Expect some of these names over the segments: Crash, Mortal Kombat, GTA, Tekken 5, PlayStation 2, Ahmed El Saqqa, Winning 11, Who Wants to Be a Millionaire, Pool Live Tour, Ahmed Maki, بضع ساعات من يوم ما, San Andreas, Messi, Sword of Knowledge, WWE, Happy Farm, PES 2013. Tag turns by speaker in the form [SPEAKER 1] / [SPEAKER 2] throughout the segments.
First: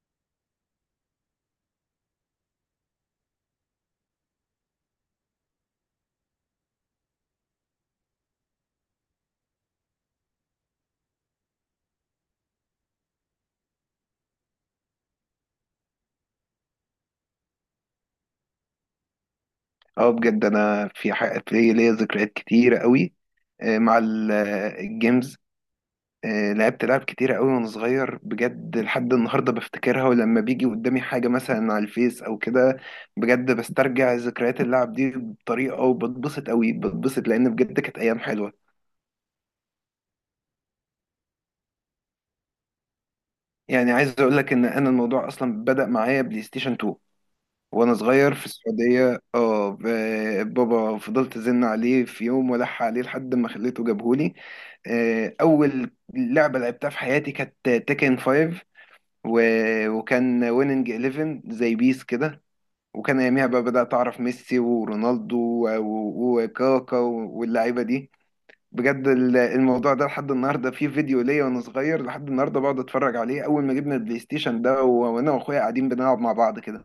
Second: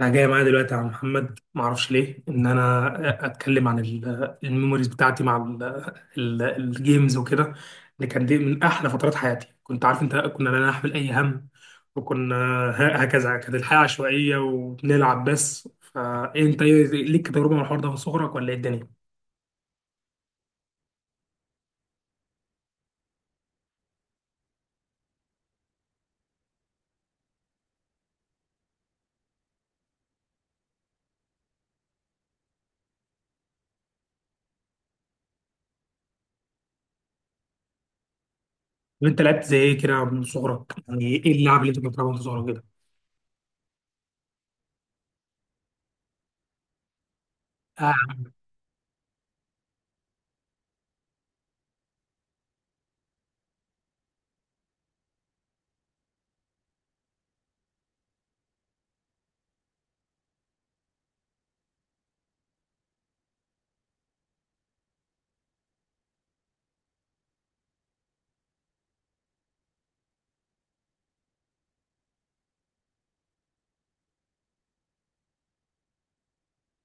[SPEAKER 1] انا جاي معايا دلوقتي يا عم محمد، ما اعرفش ليه ان انا اتكلم عن الميموريز بتاعتي مع الجيمز وكده، اللي كان دي من احلى فترات حياتي. كنت عارف انت، كنا لا نحمل اي هم، وكنا هكذا كانت الحياه عشوائيه وبنلعب بس. فانت ليك تجربه مع الحوار ده من صغرك ولا ايه الدنيا؟
[SPEAKER 2] اه، بجد انا في ليا ذكريات كتيره قوي، مع الجيمز. لعبت لعب كتيره قوي وانا صغير، بجد لحد النهارده بفتكرها، ولما بيجي قدامي حاجه مثلا على الفيس او كده بجد بسترجع ذكريات اللعب دي بطريقه، وبتبسط قوي، بتبسط لان بجد كانت ايام حلوه.
[SPEAKER 1] وانت لعبت زي ايه كده من صغرك؟ يعني ايه اللعب اللي انت كنت بتلعبها من صغرك كده؟
[SPEAKER 2] يعني عايز اقول لك ان انا الموضوع اصلا بدأ معايا بلاي ستيشن 2 وانا صغير في السعوديه. بابا فضلت ازن عليه في يوم والح عليه لحد ما خليته جابهولي. اول لعبه لعبتها في حياتي كانت تيكن 5، وكان ويننج 11 زي بيس كده. وكان اياميها بقى بدات اعرف ميسي ورونالدو وكاكا واللعيبه دي. بجد الموضوع ده لحد النهارده فيه فيديو ليا وانا صغير، لحد النهارده بقعد اتفرج عليه اول ما جبنا البلاي ستيشن ده، وانا واخويا قاعدين بنلعب مع بعض كده.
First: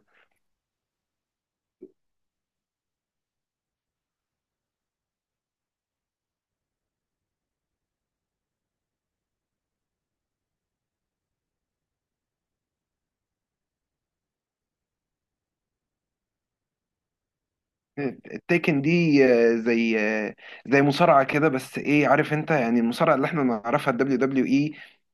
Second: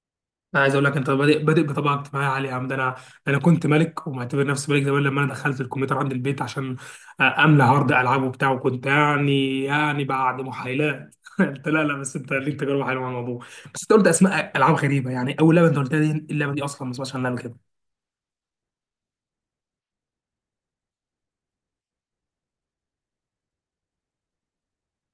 [SPEAKER 1] انا عايز اقول لك انت بادئ بطبقه اجتماعيه عاليه يا عم. ده انا كنت ملك، ومعتبر نفسي ملك زمان لما انا دخلت الكمبيوتر عند البيت عشان املى هارد العاب وبتاع، وكنت يعني بعد محايلات انت، لا لا، بس انت ليك تجربه حلوه مع الموضوع. بس انت قلت اسماء العاب غريبه، يعني اول لعبه انت قلتها دي، اللعبه دي اصلا ما اسمهاش عنها قبل كده.
[SPEAKER 2] التيكن دي زي مصارعة كده، بس ايه، عارف انت يعني المصارعة اللي احنا نعرفها الدبليو دبليو اي؟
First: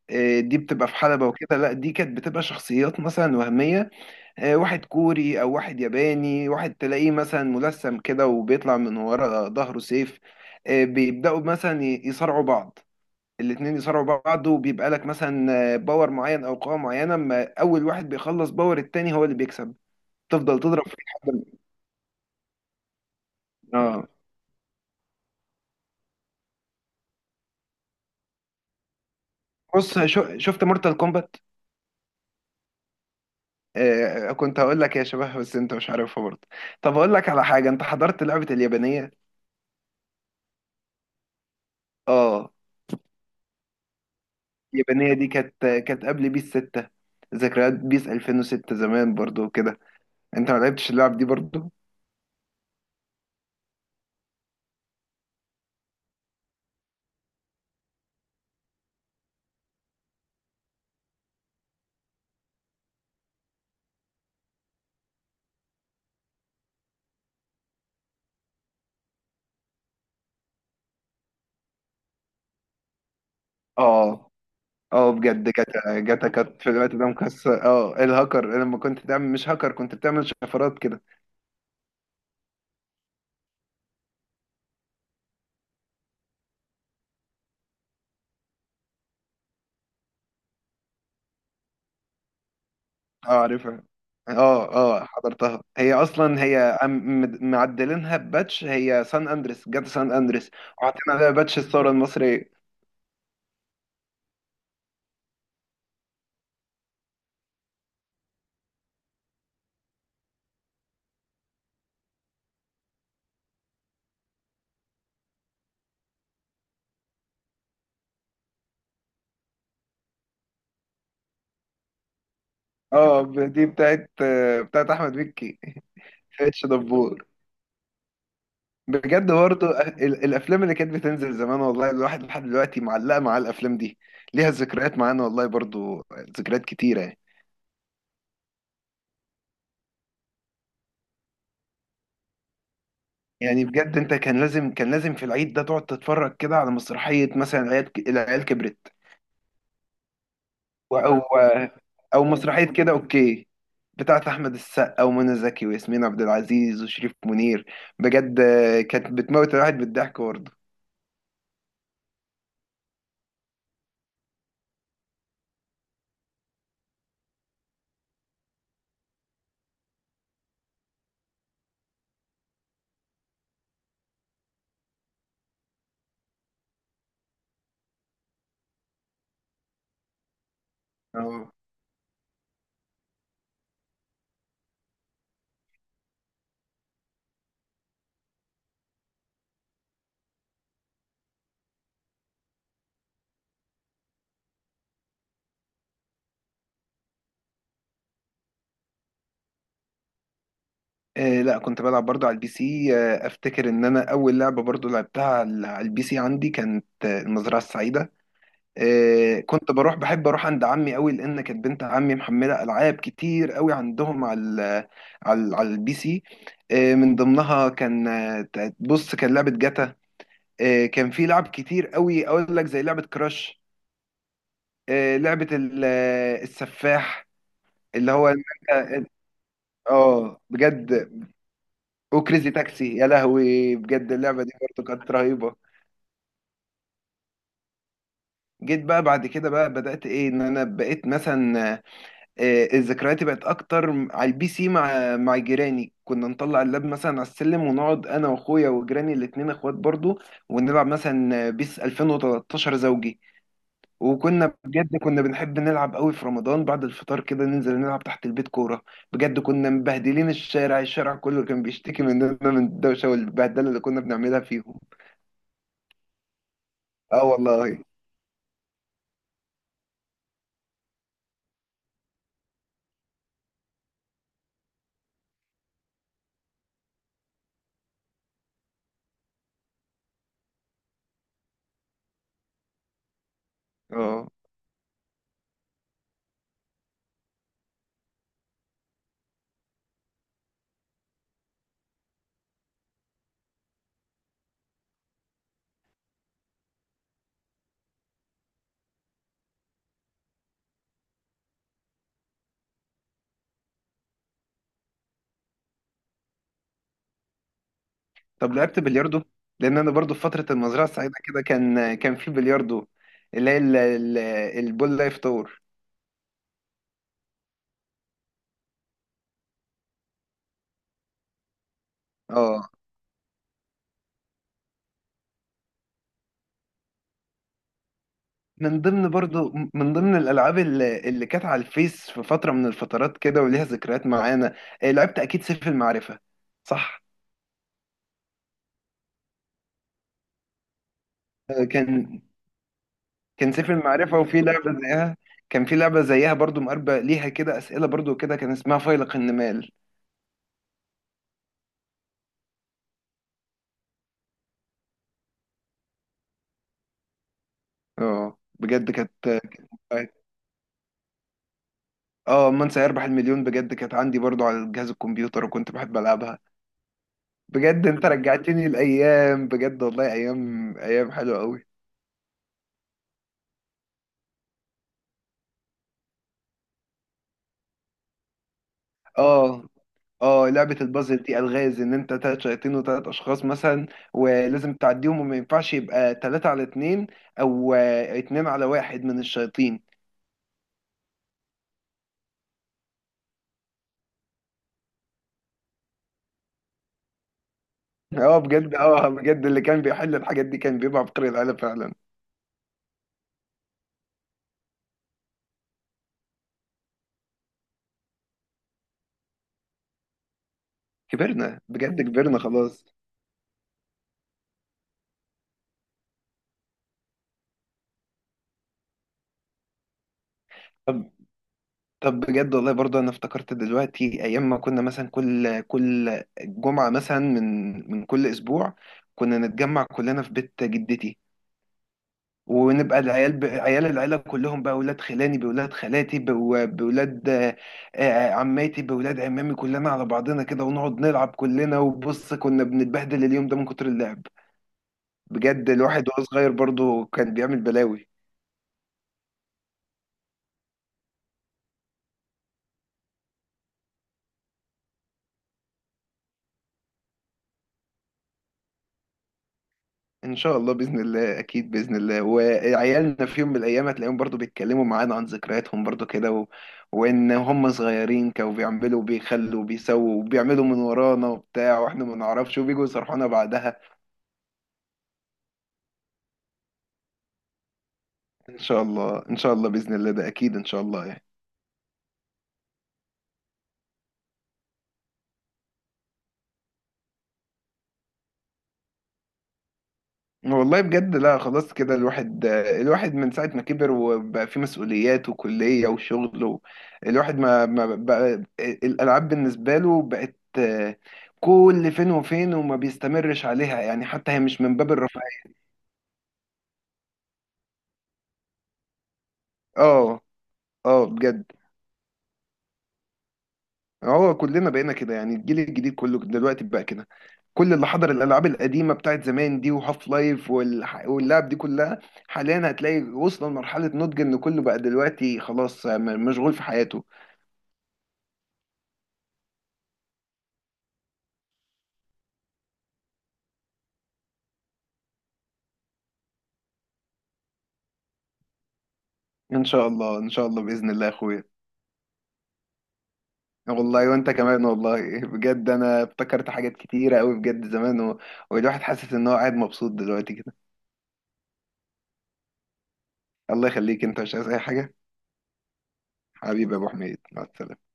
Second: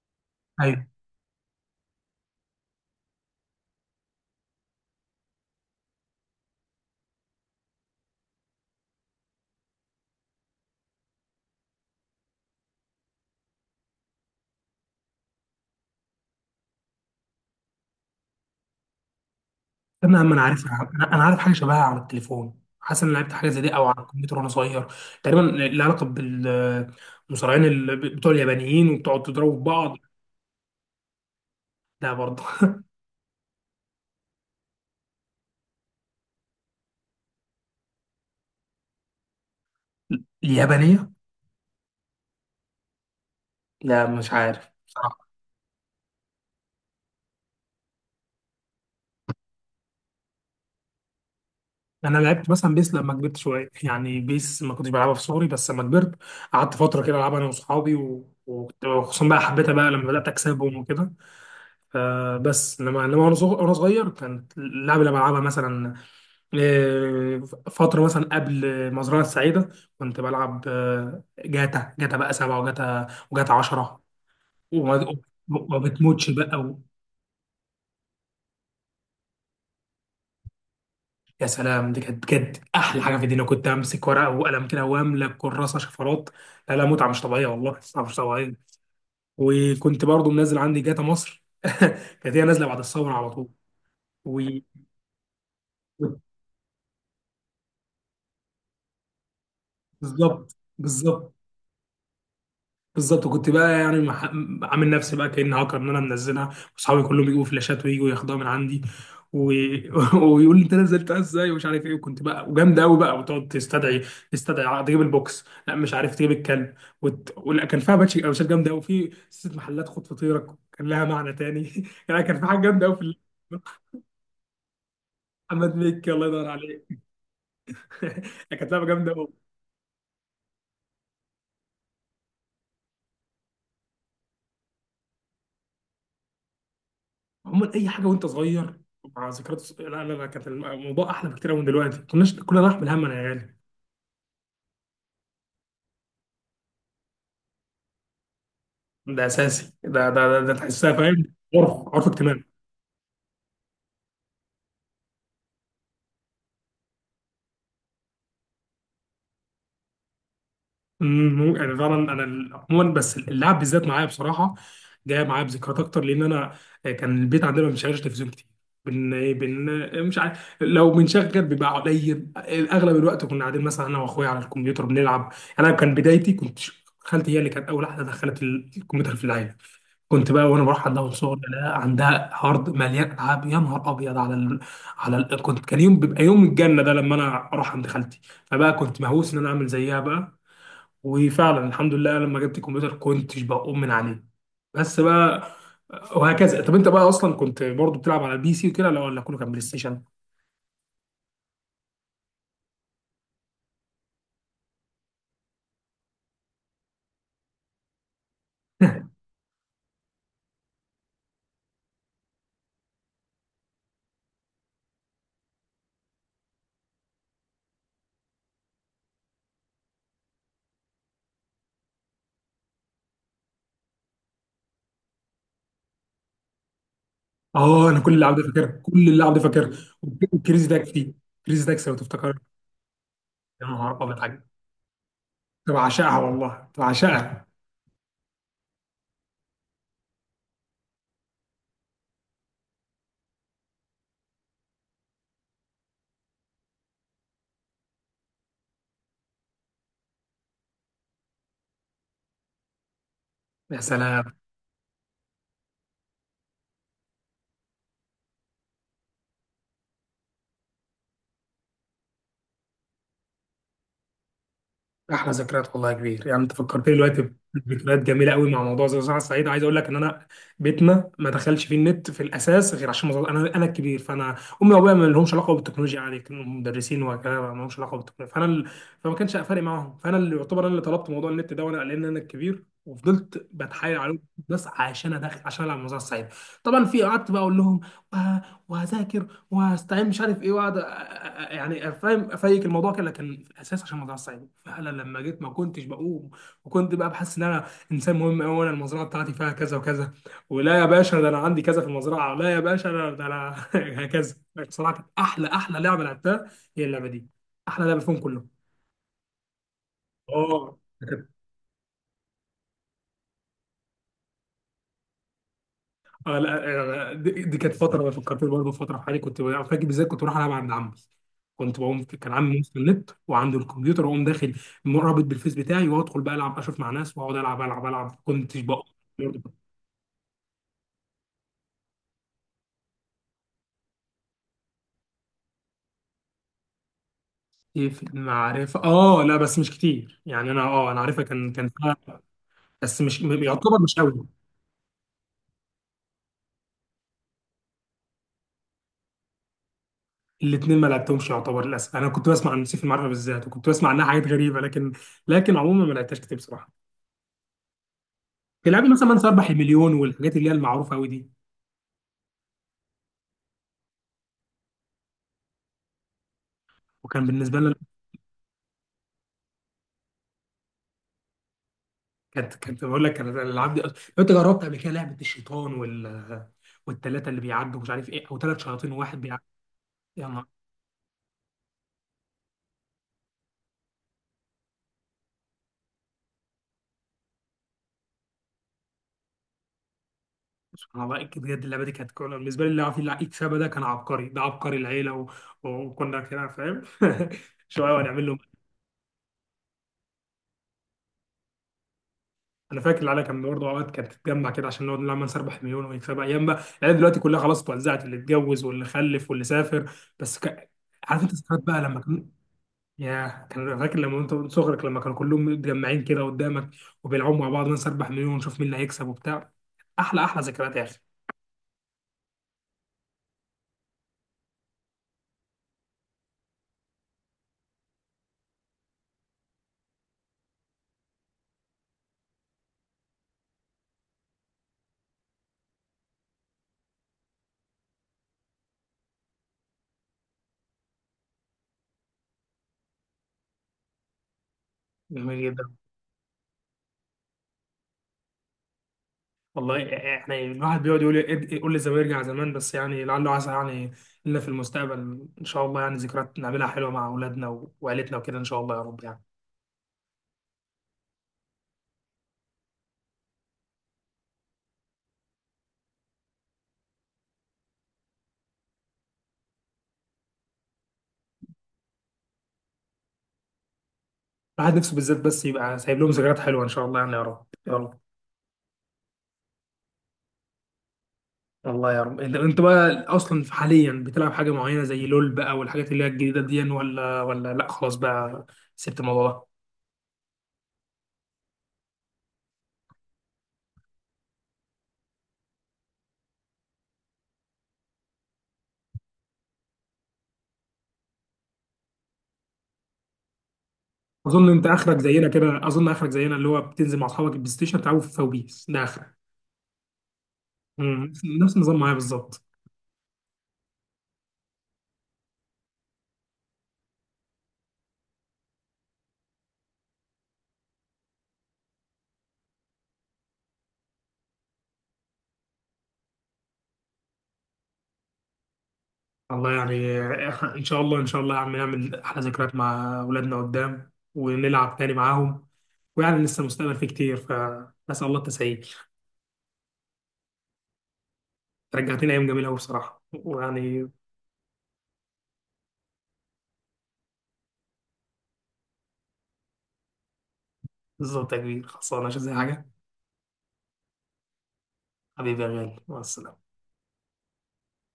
[SPEAKER 2] دي
[SPEAKER 1] ايوه،
[SPEAKER 2] بتبقى في حلبة وكده. لا، دي كانت بتبقى شخصيات مثلا وهمية، واحد كوري او واحد ياباني، واحد تلاقيه مثلا ملثم كده وبيطلع من ورا ظهره سيف. بيبدأوا مثلا يصارعوا بعض، الاتنين يصارعوا بعض، وبيبقى لك مثلا باور معين او قوة معينة، اما اول واحد بيخلص باور التاني هو اللي بيكسب.
[SPEAKER 1] انا اما
[SPEAKER 2] تفضل تضرب
[SPEAKER 1] عارفها،
[SPEAKER 2] فيه
[SPEAKER 1] أنا
[SPEAKER 2] لحد
[SPEAKER 1] عارف حاجه
[SPEAKER 2] ما-
[SPEAKER 1] شبهها على التليفون، حاسس ان أنا لعبت حاجه زي دي او على
[SPEAKER 2] اه
[SPEAKER 1] الكمبيوتر وانا صغير. تقريبا لها علاقه بالمصارعين بتوع اليابانيين وبتقعد تضربوا في بعض.
[SPEAKER 2] بص، شو شفت مورتال كومبات.
[SPEAKER 1] لا برضه.
[SPEAKER 2] كنت هقول لك يا شباب بس انت مش عارفها برضه. طب هقول لك على حاجه، انت حضرت لعبه اليابانيه؟
[SPEAKER 1] اليابانيه.
[SPEAKER 2] اه.
[SPEAKER 1] لا مش عارف
[SPEAKER 2] اليابانيه دي
[SPEAKER 1] بصراحة.
[SPEAKER 2] كانت قبل بيس 6، ذكريات بيس 2006 زمان برضه وكده. انت ما لعبتش اللعب دي برضه؟
[SPEAKER 1] انا لعبت مثلا بيس لما كبرت شويه، يعني بيس ما كنتش بلعبها في صغري بس لما كبرت قعدت فتره كده العبها انا واصحابي، وكنت، وخصوصا بقى حبيتها بقى لما بدات اكسبهم وكده. فبس انما وأنا صغير كانت اللعبه اللي بلعبها مثلا، آه، فتره مثلا قبل مزرعه السعيده، كنت بلعب جاتا. بقى سبعة، وجاتا 10.
[SPEAKER 2] اه،
[SPEAKER 1] وما
[SPEAKER 2] اه، بجد
[SPEAKER 1] وما
[SPEAKER 2] جاتا جاتا
[SPEAKER 1] بتموتش
[SPEAKER 2] كانت في
[SPEAKER 1] بقى.
[SPEAKER 2] الوقت ده مكسر، الهاكر لما كنت تعمل، مش هاكر كنت بتعمل شفرات كده.
[SPEAKER 1] يا سلام، دي كانت بجد احلى حاجه في الدنيا. كنت امسك ورقه وقلم كده واملى كراسه شفرات. لا لا، متعه مش طبيعيه، والله متعه مش طبيعيه. وكنت برضو منزل عندي جاتا مصر كانت هي نازله بعد الثوره على
[SPEAKER 2] اه،
[SPEAKER 1] طول.
[SPEAKER 2] عارفها.
[SPEAKER 1] و...
[SPEAKER 2] اه، اه، حضرتها، هي
[SPEAKER 1] و-
[SPEAKER 2] اصلا هي معدلينها بباتش، هي سان اندريس، جت سان اندريس
[SPEAKER 1] بالظبط
[SPEAKER 2] وحاطين عليها
[SPEAKER 1] بالظبط.
[SPEAKER 2] باتش الثوره المصريه.
[SPEAKER 1] بالظبط كنت بقى عامل نفسي بقى كأني هاكر ان انا منزلها، واصحابي كلهم يجيبوا فلاشات ويجوا ياخدوها من عندي و... ويقول لي انت نزلتها ازاي ومش عارف ايه، وكنت بقى وجامد قوي بقى، وتقعد تستدعي تجيب البوكس، لا مش عارف، تجيب الكلب ولا. كان فيها باتش قوشات جامده قوي، في ست محلات خد فطيرك كان لها معنى تاني يعني كان في حاجه جامده قوي في
[SPEAKER 2] اه، دي بتاعت احمد مكي،
[SPEAKER 1] محمد مكي، الله يدور
[SPEAKER 2] اتش
[SPEAKER 1] عليه.
[SPEAKER 2] دبور.
[SPEAKER 1] كانت لعبه جامده.
[SPEAKER 2] بجد برضه الافلام اللي كانت بتنزل زمان، والله الواحد لحد دلوقتي معلقه مع الافلام دي، ليها ذكريات معانا والله برضه، ذكريات كتيره يعني.
[SPEAKER 1] عموما اي حاجه وانت صغير مع ذكريات لا لا لا، كانت الموضوع احلى بكتير من دلوقتي. ما كناش كنا نحمل هم انا يا غالي.
[SPEAKER 2] يعني بجد انت كان لازم في العيد ده تقعد تتفرج كده على مسرحيه مثلا العيال كبرت.
[SPEAKER 1] ده اساسي، ده تحسها،
[SPEAKER 2] او
[SPEAKER 1] فاهم؟ عرف
[SPEAKER 2] او
[SPEAKER 1] اجتماعي.
[SPEAKER 2] مسرحيه كده، اوكي، بتاعت احمد السقا ومنى زكي وياسمين عبد العزيز وشريف منير. بجد كانت بتموت الواحد بالضحك برضه.
[SPEAKER 1] يعني فعلا انا عموما، بس اللعب بالذات معايا بصراحه جايه معايا بذكريات اكتر، لان انا كان البيت عندنا ما بنشغلش تلفزيون كتير. بن ايه بن مش عارف، لو بنشغل بيبقى قليل. اغلب الوقت كنا قاعدين مثلا انا واخويا على الكمبيوتر بنلعب. انا كان بدايتي، خالتي هي اللي كانت اول واحده دخلت الكمبيوتر في العيله. كنت بقى وانا بروح عندها من صغري،
[SPEAKER 2] اه،
[SPEAKER 1] لا عندها هارد مليان العاب، يا نهار ابيض على كنت، كان يوم بيبقى يوم الجنه ده لما انا اروح عند خالتي. فبقى كنت مهووس ان انا اعمل زيها بقى، وفعلا الحمد لله لما جبت الكمبيوتر كنتش بقوم من عليه بس بقى. وهكذا. طب انت بقى اصلا كنت برضو بتلعب على البي سي وكده، لا، ولا كله كان بلاي ستيشن؟
[SPEAKER 2] لا كنت بلعب برضه على البي سي، افتكر ان انا اول لعبه برضه لعبتها على البي سي عندي كانت المزرعه السعيده. كنت بحب اروح عند عمي قوي لان كانت بنت عمي محمله العاب كتير قوي عندهم على البي سي. من ضمنها كان، بص كان لعبه جاتا. كان في لعب كتير قوي اقول لك زي لعبه كراش، لعبه السفاح،
[SPEAKER 1] اه، انا
[SPEAKER 2] اللي
[SPEAKER 1] كل
[SPEAKER 2] هو،
[SPEAKER 1] اللعب ده فاكرها،
[SPEAKER 2] اه،
[SPEAKER 1] كل اللعب ده فاكرها. وكريزي
[SPEAKER 2] بجد.
[SPEAKER 1] تاكسي، كريزي تاكسي لو تفتكر.
[SPEAKER 2] وكريزي تاكسي، يا
[SPEAKER 1] يا
[SPEAKER 2] لهوي
[SPEAKER 1] نهار
[SPEAKER 2] بجد
[SPEAKER 1] ابيض حاجه،
[SPEAKER 2] اللعبه دي برضه كانت رهيبه.
[SPEAKER 1] كنت بعشقها والله، كنت بعشقها.
[SPEAKER 2] جيت بقى بعد كده بقى، بدات ايه، ان انا بقيت مثلا الذكريات بقت اكتر على البي سي، مع جيراني. كنا نطلع اللاب مثلا على السلم ونقعد انا واخويا وجيراني الاتنين اخوات برضه، ونلعب مثلا بيس 2013 زوجي.
[SPEAKER 1] يا سلام،
[SPEAKER 2] وكنا بجد كنا بنحب نلعب قوي في رمضان، بعد الفطار كده ننزل نلعب تحت البيت كورة. بجد كنا مبهدلين الشارع كله كان بيشتكي مننا من الدوشة والبهدلة اللي كنا بنعملها فيهم.
[SPEAKER 1] احلى ذكريات والله يا كبير. يعني انت فكرتني
[SPEAKER 2] اه،
[SPEAKER 1] دلوقتي
[SPEAKER 2] والله،
[SPEAKER 1] بذكريات جميله قوي مع موضوع زي صحه الصعيد. عايز اقول لك ان انا بيتنا ما دخلش فيه النت في الاساس غير عشان مظبط. انا الكبير، فانا امي وابويا ما لهمش علاقه بالتكنولوجيا، يعني كانوا مدرسين وكده، ما لهمش علاقه بالتكنولوجيا. فما كانش فارق معاهم، فانا اللي، يعتبر انا اللي طلبت موضوع النت ده، وانا لان انا الكبير وفضلت بتحايل عليهم
[SPEAKER 2] اه،
[SPEAKER 1] بس عشان ادخل عشان العب موضوع الصعيد. طبعا في، قعدت بقى اقول لهم وه- وهذاكر وهستعين مش عارف ايه، واقعد يعني، فاهم افيك الموضوع كده، لكن في الاساس عشان الموضوع صعب فعلا لما جيت ما كنتش بقوم. وكنت بقى بحس ان انا انسان مهم قوي، وانا المزرعه بتاعتي فيها كذا وكذا، ولا يا باشا ده انا عندي كذا في المزرعه، لا يا باشا انا ده انا هكذا. بصراحه كانت احلى لعبه لعبتها هي اللعبه دي، احلى لعبه فيهم
[SPEAKER 2] طب
[SPEAKER 1] كلهم.
[SPEAKER 2] لعبت بلياردو؟ لان انا برضو في فترة
[SPEAKER 1] اه.
[SPEAKER 2] المزرعة السعيدة كده كان في بلياردو، اللي هي البول لايف تور.
[SPEAKER 1] اه. لا. دي, كانت فتره فكرتني برضه في فتره في حياتي. كنت فاكر بالذات كنت بروح العب عند عمي. كنت بقوم كان عمي
[SPEAKER 2] اه،
[SPEAKER 1] موسم النت وعنده الكمبيوتر، واقوم داخل مرابط بالفيس بتاعي، وادخل بقى العب اشوف مع ناس، واقعد العب العب العب، كنتش
[SPEAKER 2] من
[SPEAKER 1] بقى.
[SPEAKER 2] ضمن برضو،
[SPEAKER 1] برضه.
[SPEAKER 2] من ضمن الالعاب اللي كانت على الفيس في فترة من الفترات كده وليها ذكريات معانا، لعبت اكيد سيف المعرفة، صح؟
[SPEAKER 1] كنت في المعرفه، اه لا، بس مش كتير، يعني انا، اه انا عارفها، كان فيها،
[SPEAKER 2] كان
[SPEAKER 1] بس مش م-
[SPEAKER 2] كان سيف
[SPEAKER 1] يعتبر مش
[SPEAKER 2] المعرفة
[SPEAKER 1] قوي.
[SPEAKER 2] وفي لعبة زيها. كان في لعبة زيها برضو مقربة ليها كده، أسئلة برضو كده، كان اسمها فيلق النمال.
[SPEAKER 1] الاثنين ما لعبتهمش يعتبر، للاسف. انا كنت بسمع عن سيف المعرفه بالذات، وكنت بسمع عنها حاجات غريبه، لكن لكن عموما ما لعبتهاش كتير بصراحه.
[SPEAKER 2] اه
[SPEAKER 1] تلعبي
[SPEAKER 2] بجد
[SPEAKER 1] مثلا
[SPEAKER 2] كانت.
[SPEAKER 1] من 4 مليون
[SPEAKER 2] اه،
[SPEAKER 1] والحاجات اللي هي المعروفه قوي دي.
[SPEAKER 2] من سيربح المليون بجد كانت عندي برضو على جهاز الكمبيوتر وكنت بحب ألعبها.
[SPEAKER 1] وكان بالنسبه لنا،
[SPEAKER 2] بجد انت رجعتني الأيام، بجد والله أيام، أيام حلوة قوي.
[SPEAKER 1] كانت بقول لك، انا الالعاب دي لو انت جربت قبل كده لعبه الشيطان والثلاثه اللي بيعدوا مش عارف ايه، او ثلاث شياطين وواحد بيعدي.
[SPEAKER 2] اه،
[SPEAKER 1] يا نهار.
[SPEAKER 2] اه، لعبة البازل دي ألغاز ان انت تلات شياطين وتلات اشخاص مثلا، ولازم تعديهم وما ينفعش يبقى تلاتة على اتنين او اتنين على واحد من الشياطين.
[SPEAKER 1] سبحان الله، بجد اللعبه دي كانت كولا بالنسبه لي. اللي عارف اللي يكسبها ده كان عبقري، ده عبقري العيله وكنا كده، فاهم؟ شويه ونعمل له.
[SPEAKER 2] اه بجد، اه بجد، اللي كان بيحل الحاجات دي كان بيبقى عبقري العيله فعلا.
[SPEAKER 1] انا فاكر العيله كان برضه اوقات كانت تتجمع كده عشان نقعد نلعب نسربح مليون ونكسبها. ايام بقى. العيله دلوقتي كلها خلاص اتوزعت، اللي اتجوز واللي خلف واللي سافر. بس ك... عارف انت،
[SPEAKER 2] كبرنا
[SPEAKER 1] ذكريات بقى
[SPEAKER 2] بجد،
[SPEAKER 1] لما،
[SPEAKER 2] كبرنا خلاص.
[SPEAKER 1] ياه، كان فاكر لما انت وانت صغرك لما كانوا كلهم متجمعين كده قدامك وبيلعبوا مع بعض، ننسى 4 مليون ونشوف مين اللي هيكسب وبتاع. احلى احلى ذكريات يا اخي.
[SPEAKER 2] طب طب بجد والله برضه انا افتكرت دلوقتي ايام ما كنا مثلا كل جمعه مثلا من كل اسبوع كنا نتجمع كلنا في بيت جدتي، ونبقى العيال عيال العيله كلهم بقى اولاد خلاني، باولاد خالاتي، بو- باولاد آه، آه، عماتي، باولاد عمامي، كلنا على بعضنا كده ونقعد نلعب كلنا. وبص كنا بنتبهدل اليوم ده من كتر اللعب،
[SPEAKER 1] جميل
[SPEAKER 2] بجد
[SPEAKER 1] جدا.
[SPEAKER 2] الواحد وهو صغير برضه كان بيعمل بلاوي.
[SPEAKER 1] والله احنا الواحد بيقعد يقول، يقول لي زمان يرجع زمان، بس يعني لعله عسى يعني لنا في المستقبل ان شاء الله، يعني ذكريات نعملها حلوه مع اولادنا وعيلتنا وكده ان شاء الله يا رب، يعني
[SPEAKER 2] ان شاء الله، باذن الله، اكيد باذن الله، وعيالنا في يوم من الايام هتلاقيهم برضه بيتكلموا معانا عن ذكرياتهم برضه كده وان هم صغيرين كانوا بيعملوا وبيخلوا وبيسووا وبيعملوا من ورانا وبتاع واحنا ما نعرفش، وبيجوا يصرحونا بعدها.
[SPEAKER 1] الواحد نفسه بالذات بس يبقى سايب لهم ذكريات حلوه ان شاء الله، يعني يا رب يا رب.
[SPEAKER 2] ان شاء الله، ان شاء الله، باذن الله، ده اكيد ان شاء الله.
[SPEAKER 1] الله يا رب. انت بقى اصلا حاليا بتلعب حاجه معينه زي لول بقى والحاجات اللي هي الجديده دي، ولا، ولا لا خلاص بقى سبت الموضوع ده؟
[SPEAKER 2] والله بجد، لا، خلاص كده، الواحد من ساعة ما كبر وبقى فيه مسؤوليات وكلية وشغل الواحد ما بقى الألعاب بالنسبة له بقت كل فين وفين وما بيستمرش عليها، يعني حتى هي مش من باب الرفاهية.
[SPEAKER 1] اظن اخرك زينا، اللي هو بتنزل مع اصحابك البلاي ستيشن تلعبوا في فوبيس، ده اخرك.
[SPEAKER 2] اه، اه
[SPEAKER 1] امم،
[SPEAKER 2] بجد،
[SPEAKER 1] نفس النظام معايا بالظبط.
[SPEAKER 2] هو كلنا بقينا كده، يعني الجيل الجديد كله دلوقتي بقى كده. كل اللي حضر الألعاب القديمة بتاعت زمان دي وهاف لايف واللعب دي كلها، حاليا هتلاقي وصل لمرحلة نضج إن كله بقى دلوقتي خلاص مشغول في حياته.
[SPEAKER 1] الله يعني. ان شاء الله ان شاء الله يا عم، نعمل احلى ذكريات مع اولادنا قدام ونلعب تاني معاهم. ويعني لسه المستقبل فيه كتير، فنسال الله التسهيل.
[SPEAKER 2] ان شاء الله، ان شاء الله باذن الله يا اخويا.
[SPEAKER 1] رجعتني ايام جميله قوي بصراحه، ويعني،
[SPEAKER 2] والله وانت كمان، والله بجد انا افتكرت حاجات كتيره قوي بجد زمان والواحد حاسس ان هو قاعد مبسوط دلوقتي كده.
[SPEAKER 1] بالظبط يا كبير، خلصانه مش زي حاجه.
[SPEAKER 2] الله يخليك، انت مش عايز اي حاجه.
[SPEAKER 1] حبيبي يا غالي مع السلامة.
[SPEAKER 2] حبيبي يا ابو حميد، مع السلامه.